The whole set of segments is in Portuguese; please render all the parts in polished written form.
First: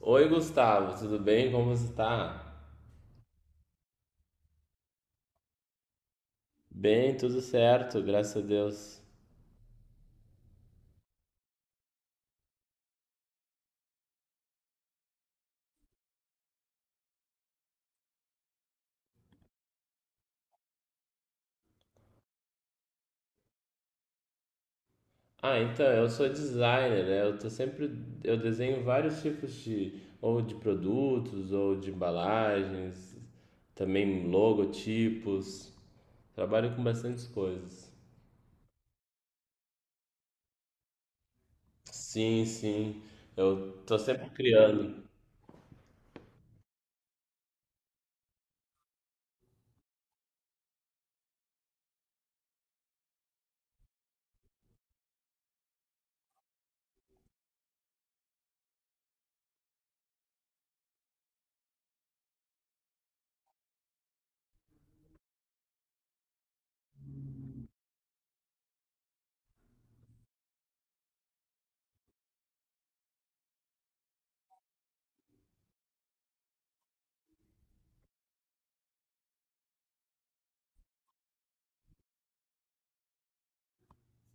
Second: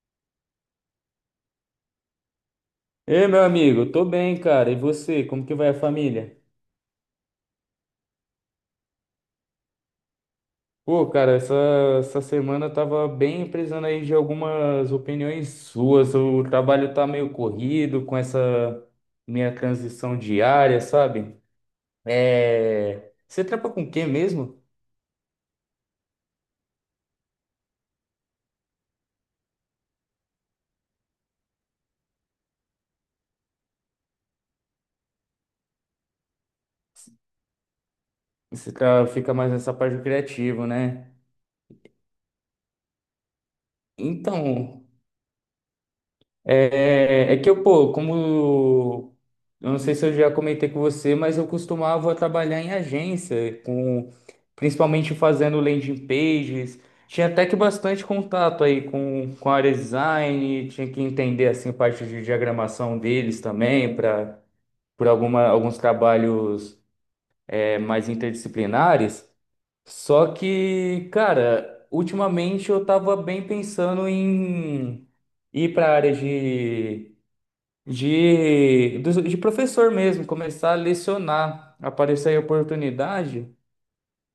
Oi, Gustavo, tudo bem? Como você tá? Ei, meu amigo, tô bem, cara. E você, como que vai a família? Bem, tudo certo, graças a Deus. Pô, cara, essa semana eu tava bem precisando aí de algumas opiniões suas. O trabalho tá meio corrido com essa minha transição diária, sabe? Você trampa com o quê mesmo? Ah, então, eu sou designer, né? Eu desenho vários tipos de, ou de produtos, ou de embalagens, também logotipos. Trabalho com bastantes coisas. Você fica mais nessa parte criativa, né? Sim, sim. Eu tô sempre Então, criando. É, é que eu, pô, como. Eu não sei se eu já comentei com você, mas eu costumava trabalhar em agência, principalmente fazendo landing pages. Tinha até que bastante contato aí com a área de design, tinha que entender assim parte de diagramação deles também, para por alguns trabalhos mais interdisciplinares. Só que, cara, ultimamente eu tava bem pensando em ir para a área de professor mesmo, começar a lecionar, aparecer aí a oportunidade.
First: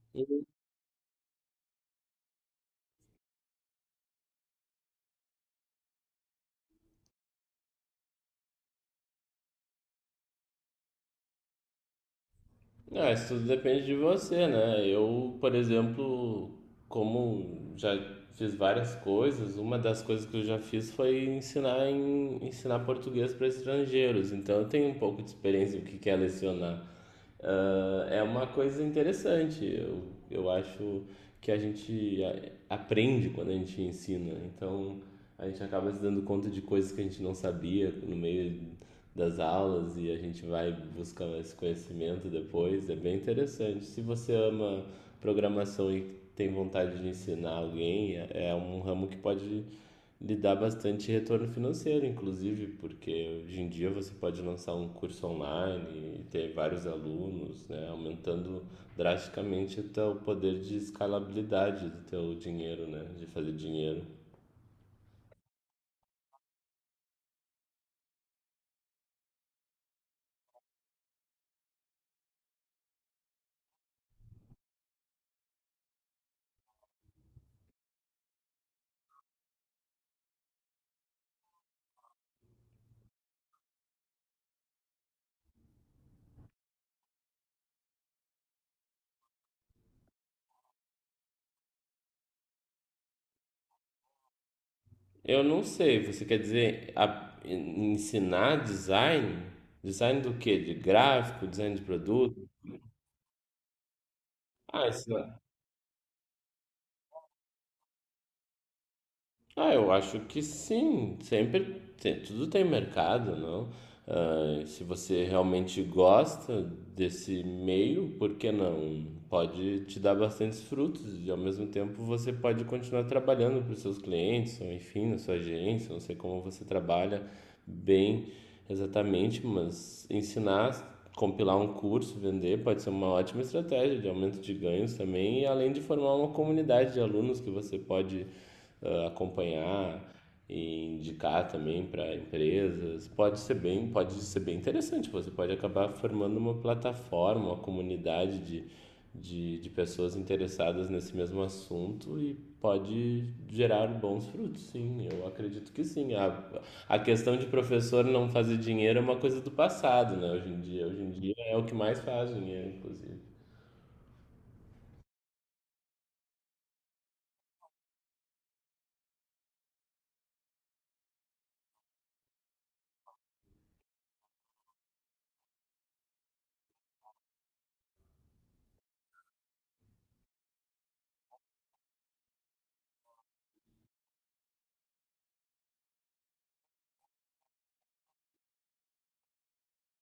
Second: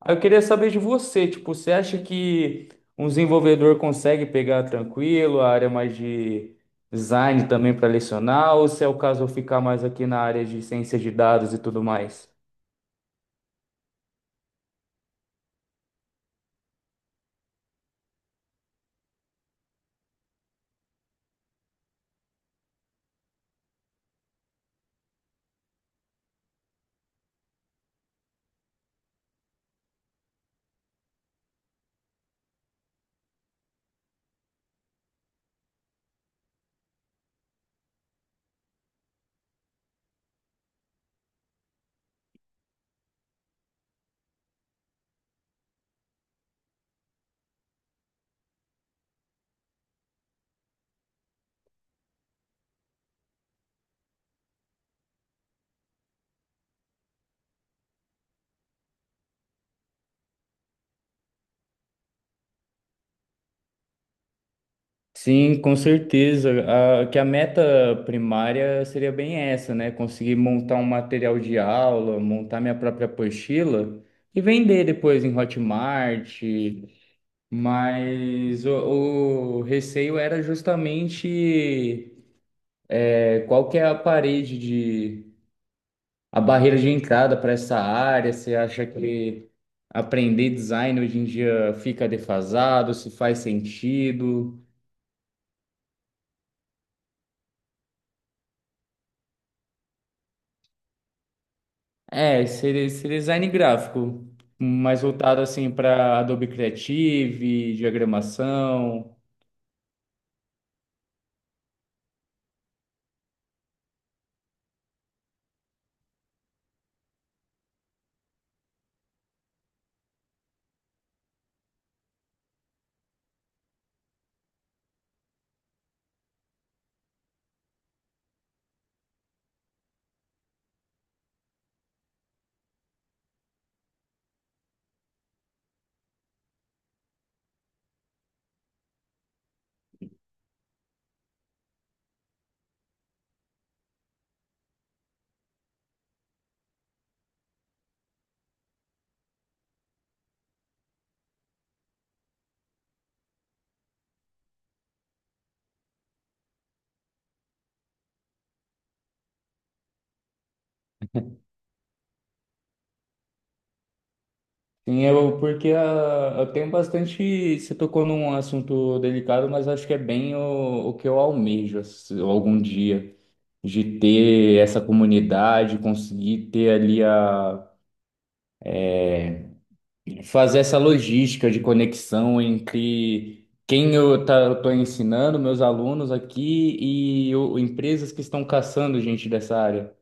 Aí eu queria saber de você, tipo, você acha que um desenvolvedor consegue pegar tranquilo a área mais de design também para lecionar, ou se é o caso eu ficar mais aqui na área de ciência de dados e tudo mais? Não, isso tudo depende de você, né? Eu, por exemplo, como já fiz várias coisas, uma das coisas que eu já fiz foi ensinar português para estrangeiros. Então, eu tenho um pouco de experiência do que é lecionar. Ah, é uma coisa interessante. Eu acho que a gente aprende quando a gente ensina. Então, a gente acaba se dando conta de coisas que a gente não sabia no meio das aulas e a gente vai buscar esse conhecimento depois. É bem interessante. Se você ama programação e tem vontade de ensinar alguém, é um ramo que pode lhe dar bastante retorno financeiro, inclusive, porque hoje em dia você pode lançar um curso online e ter vários alunos, né, aumentando drasticamente o teu poder de escalabilidade do teu dinheiro, né, de fazer dinheiro. Sim, com certeza. Que a meta primária seria bem essa, né? Conseguir montar um material de aula, montar minha própria apostila e vender depois em Hotmart. Mas o receio era justamente qual que é a barreira de entrada para essa área. Você acha que aprender design hoje em dia fica defasado? Se faz sentido? Eu não sei, você quer dizer ensinar design? Design do quê? De gráfico, design de produto? Seria esse design gráfico, Ah, mais ensinar. voltado assim para Adobe Creative, diagramação. Ah, eu acho que sim. Tudo tem mercado, não? Ah, se você realmente gosta desse meio, por que não? Pode te dar bastantes frutos e ao mesmo tempo você pode continuar trabalhando para os seus clientes, ou enfim, na sua agência, não sei como você trabalha bem exatamente, mas ensinar, compilar um curso, vender pode ser uma ótima estratégia de aumento de ganhos também, e além de formar uma comunidade de alunos que você pode acompanhar, e indicar também para empresas. Pode ser bem interessante. Você pode acabar formando uma plataforma, uma comunidade de pessoas interessadas nesse mesmo assunto e pode gerar bons frutos, sim. Eu acredito que sim. A questão de professor não fazer dinheiro é uma coisa do passado, né? Hoje em dia é o que mais faz dinheiro, inclusive. Sim, eu, porque eu tenho bastante. Você tocou num assunto delicado, mas acho que é bem o que eu almejo algum dia, de ter essa comunidade, conseguir ter ali a. fazer essa logística de conexão entre quem eu estou ensinando, meus alunos aqui e empresas que estão caçando gente dessa área.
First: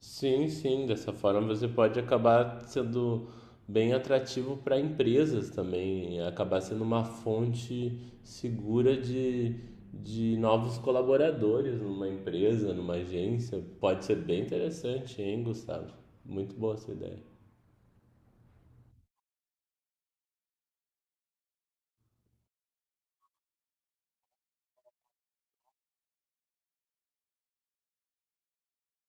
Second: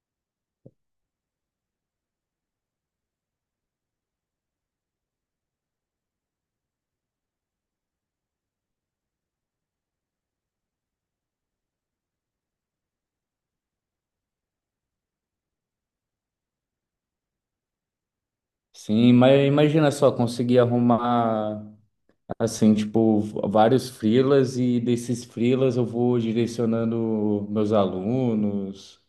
Sim, sim, dessa forma você pode acabar sendo bem atrativo para empresas também, e acabar sendo uma fonte segura de novos colaboradores numa empresa, numa agência. Pode ser bem interessante, hein, Gustavo? Muito boa essa ideia. Sim, mas imagina só, conseguir arrumar, assim, tipo, vários freelas e desses freelas eu vou direcionando meus alunos.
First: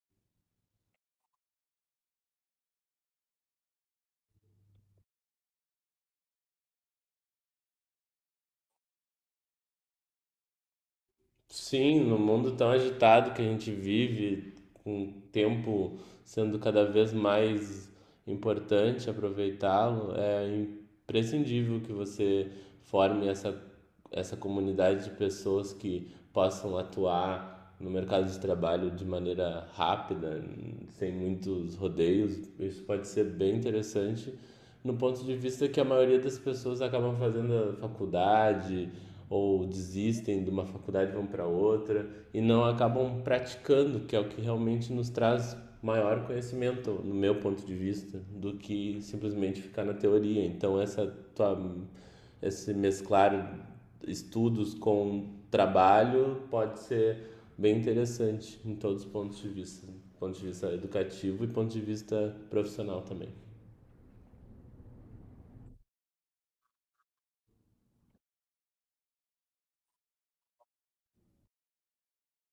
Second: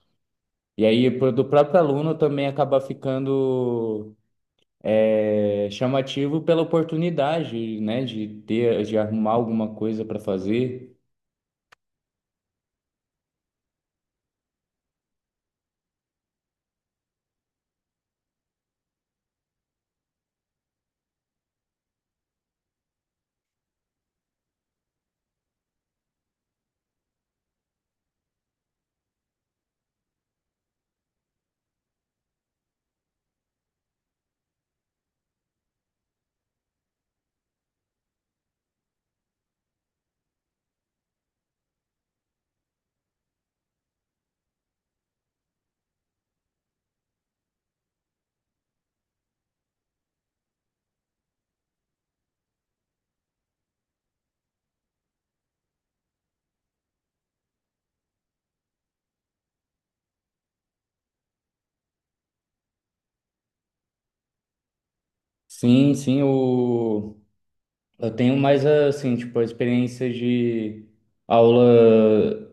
E aí, do próprio aluno também acaba ficando chamativo pela oportunidade, né, de ter, de arrumar alguma coisa para fazer. Sim, no mundo tão agitado que a gente vive, com o tempo sendo cada vez mais importante aproveitá-lo, é imprescindível que você forme essa comunidade de pessoas que possam atuar no mercado de trabalho de maneira rápida, sem muitos rodeios. Isso pode ser bem interessante no ponto de vista que a maioria das pessoas acabam fazendo a faculdade ou desistem de uma faculdade e vão para outra e não acabam praticando, que é o que realmente nos traz maior conhecimento, no meu ponto de vista, do que simplesmente ficar na teoria. Então essa tua esse mesclar estudos com trabalho pode ser bem interessante em todos os pontos de vista, ponto de vista educativo e ponto de vista profissional também. Sim, sim, eu tenho mais, assim, tipo, a experiência de aula.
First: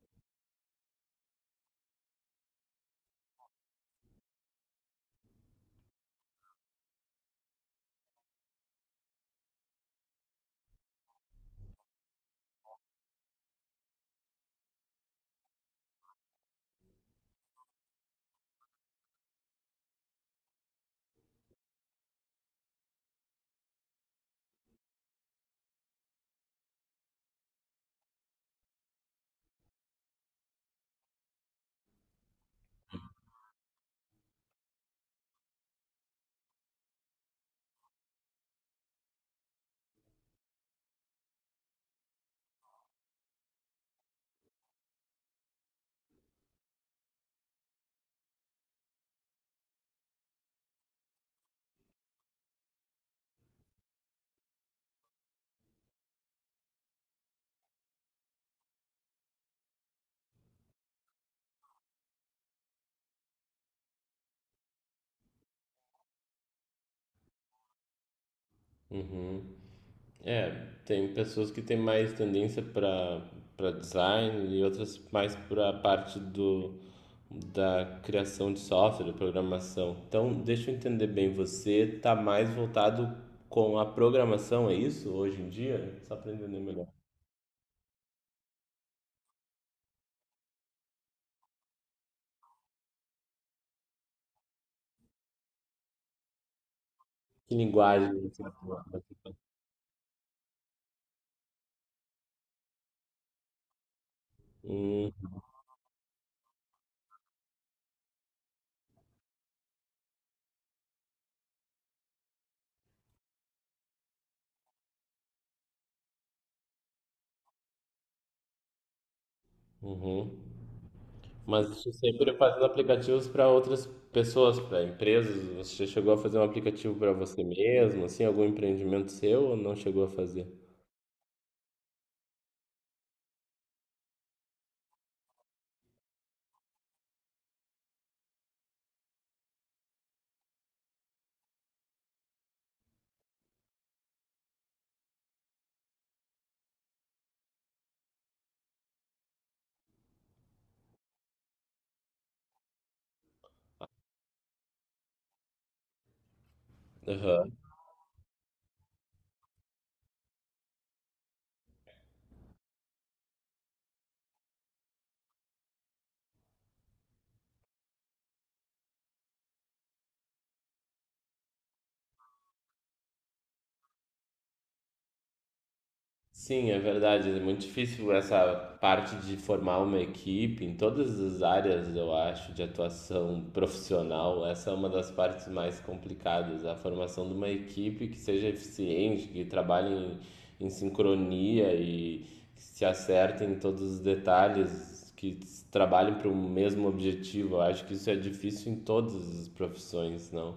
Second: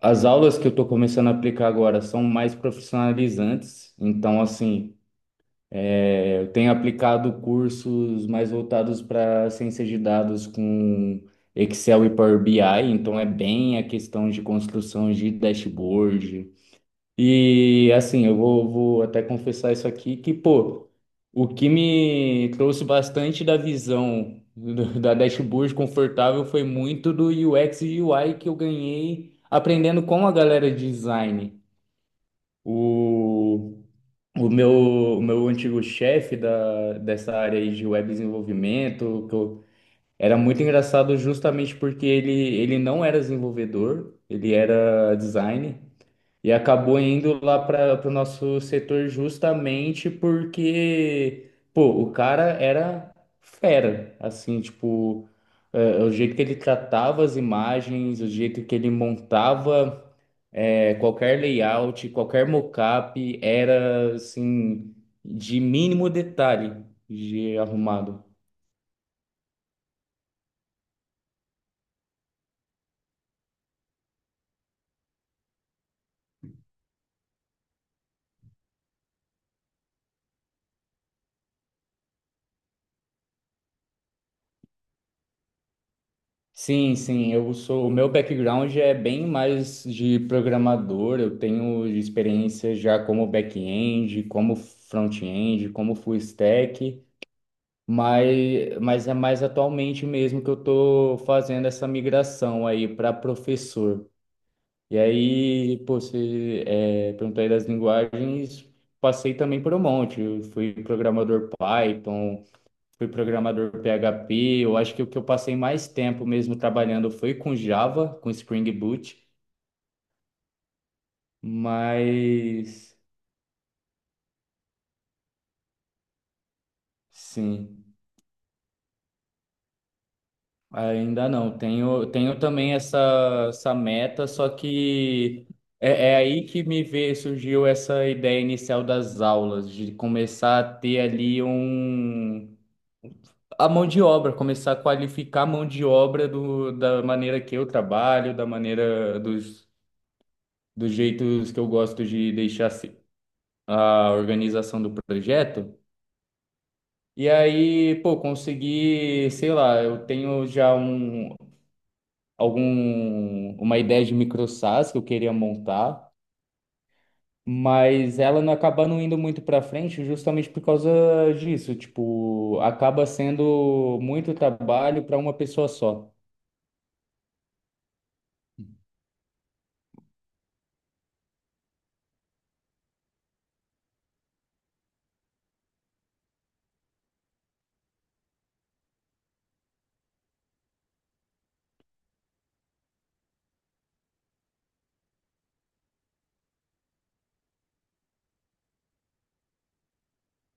As aulas que eu estou começando a aplicar agora são mais profissionalizantes, então, assim, eu tenho aplicado cursos mais voltados para ciência de dados com Excel e Power BI, então é bem a questão de construção de dashboard, e assim, vou até confessar isso aqui, que, pô, o que me trouxe bastante da visão da dashboard confortável foi muito do UX e UI que eu ganhei aprendendo com a galera de design. O, o meu, o meu antigo chefe dessa área aí de web desenvolvimento, era muito engraçado justamente porque ele não era desenvolvedor, ele era designer. E acabou indo lá para o nosso setor justamente porque, pô, o cara era fera, assim, tipo, o jeito que ele tratava as imagens, o jeito que ele montava qualquer layout, qualquer mockup, era, assim, de mínimo detalhe de arrumado. Uhum. É, tem pessoas que têm mais tendência para design e outras mais para a parte do da criação de software, da programação. Então, deixa eu entender bem, você está mais voltado com a programação, é isso, hoje em dia? Só para entender melhor. Sim, sim, eu sou, o meu background é bem mais de programador, eu tenho experiência já como back-end, como front-end, como full stack, Que linguagem você usa? mas, mas é mais atualmente mesmo que eu estou fazendo essa migração aí para professor. E Hum, aí, pô, perguntou aí das linguagens, passei também por um monte, eu fui programador Python, fui programador PHP. Eu acho que o que eu passei mais tempo mesmo trabalhando foi com Java, com Spring Boot, uhum. Mas você sempre fazendo mas aplicativos para outras pessoas, para empresas. Você já chegou a fazer um aplicativo para você sim, mesmo, assim, algum empreendimento seu ou não chegou a fazer? ainda não. Tenho também essa meta, só que é aí que surgiu essa ideia inicial das aulas, de começar a ter ali um, a mão de obra, começar a qualificar a mão de obra da maneira que eu trabalho, da maneira dos jeitos que eu gosto de deixar a organização do projeto. E Aham. aí, pô, consegui, sei lá, eu tenho já um, algum, uma ideia de micro SaaS que eu queria montar, mas ela não acaba não indo muito para frente justamente por causa disso. Tipo, acaba sendo muito trabalho para uma pessoa só. Sim, é verdade. É muito difícil essa parte de formar uma equipe em todas as áreas, eu acho, de atuação profissional. Essa é uma das partes mais complicadas, a formação de uma equipe que seja eficiente, que trabalhe em sincronia e que se acerte em todos os detalhes, que trabalhem para o mesmo objetivo. Eu acho que isso é difícil em todas as profissões, não?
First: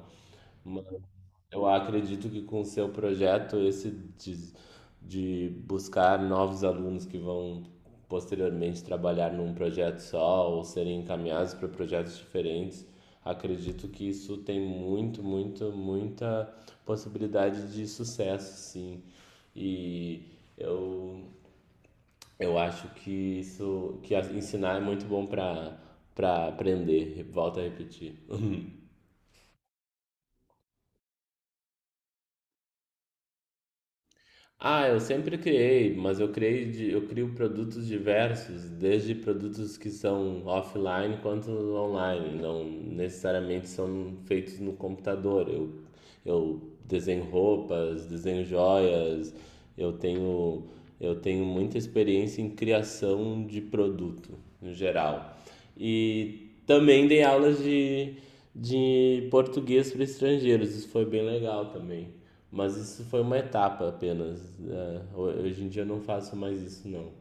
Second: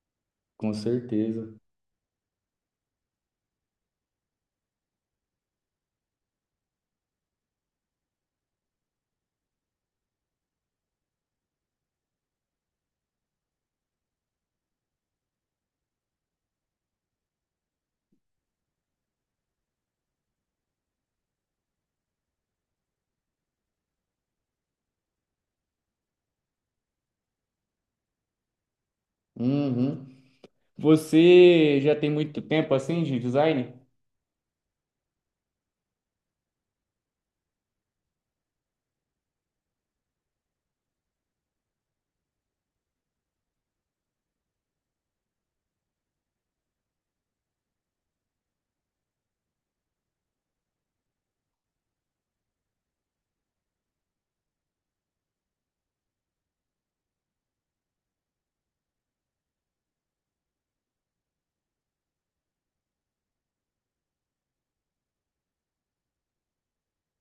Com certeza. Eu acredito que com o seu projeto, esse de, de buscar novos alunos que vão posteriormente trabalhar num projeto só ou serem encaminhados para projetos diferentes, acredito que isso tem muito, muito, muita possibilidade de sucesso, sim. E eu, eu acho que isso, que ensinar é muito bom para aprender, volto a repetir. Uhum. Você já tem muito tempo assim de design? Ah, eu sempre criei, mas eu criei eu crio produtos diversos, desde produtos que são offline quanto online, não necessariamente são feitos no computador. Eu desenho roupas, desenho joias, eu tenho, eu tenho muita experiência em criação de produto, no geral. E também dei aulas de português para estrangeiros, isso foi bem legal também. Mas isso foi uma etapa apenas, né? Hoje em dia eu não faço mais isso, não.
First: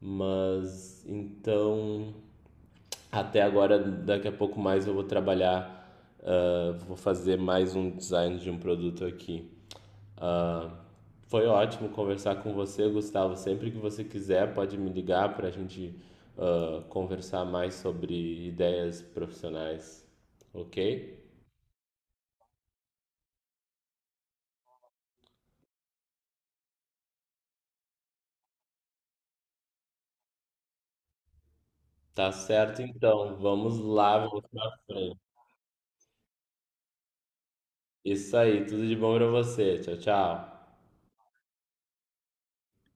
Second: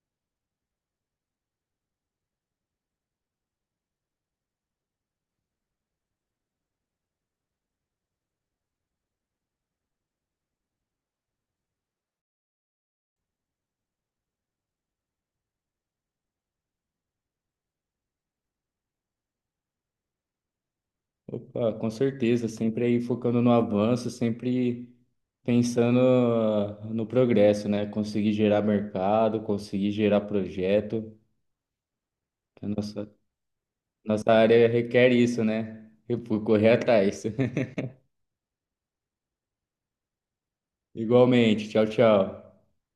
Mas então, até agora, daqui a pouco mais eu vou trabalhar, ah, vou fazer mais um design de um produto aqui. Foi ótimo conversar com você, Gustavo. Sempre que você quiser, pode me ligar para a gente conversar mais sobre ideias profissionais, ok? Opa, com certeza, sempre aí focando no avanço, sempre pensando no progresso, né? Conseguir gerar mercado, conseguir gerar projeto. Tá A certo, nossa, então. Vamos lá, Nossa vamos área para requer frente. isso, né? E por correr atrás. Isso aí, tudo de bom pra você. Tchau, tchau. Igualmente. Tchau, tchau.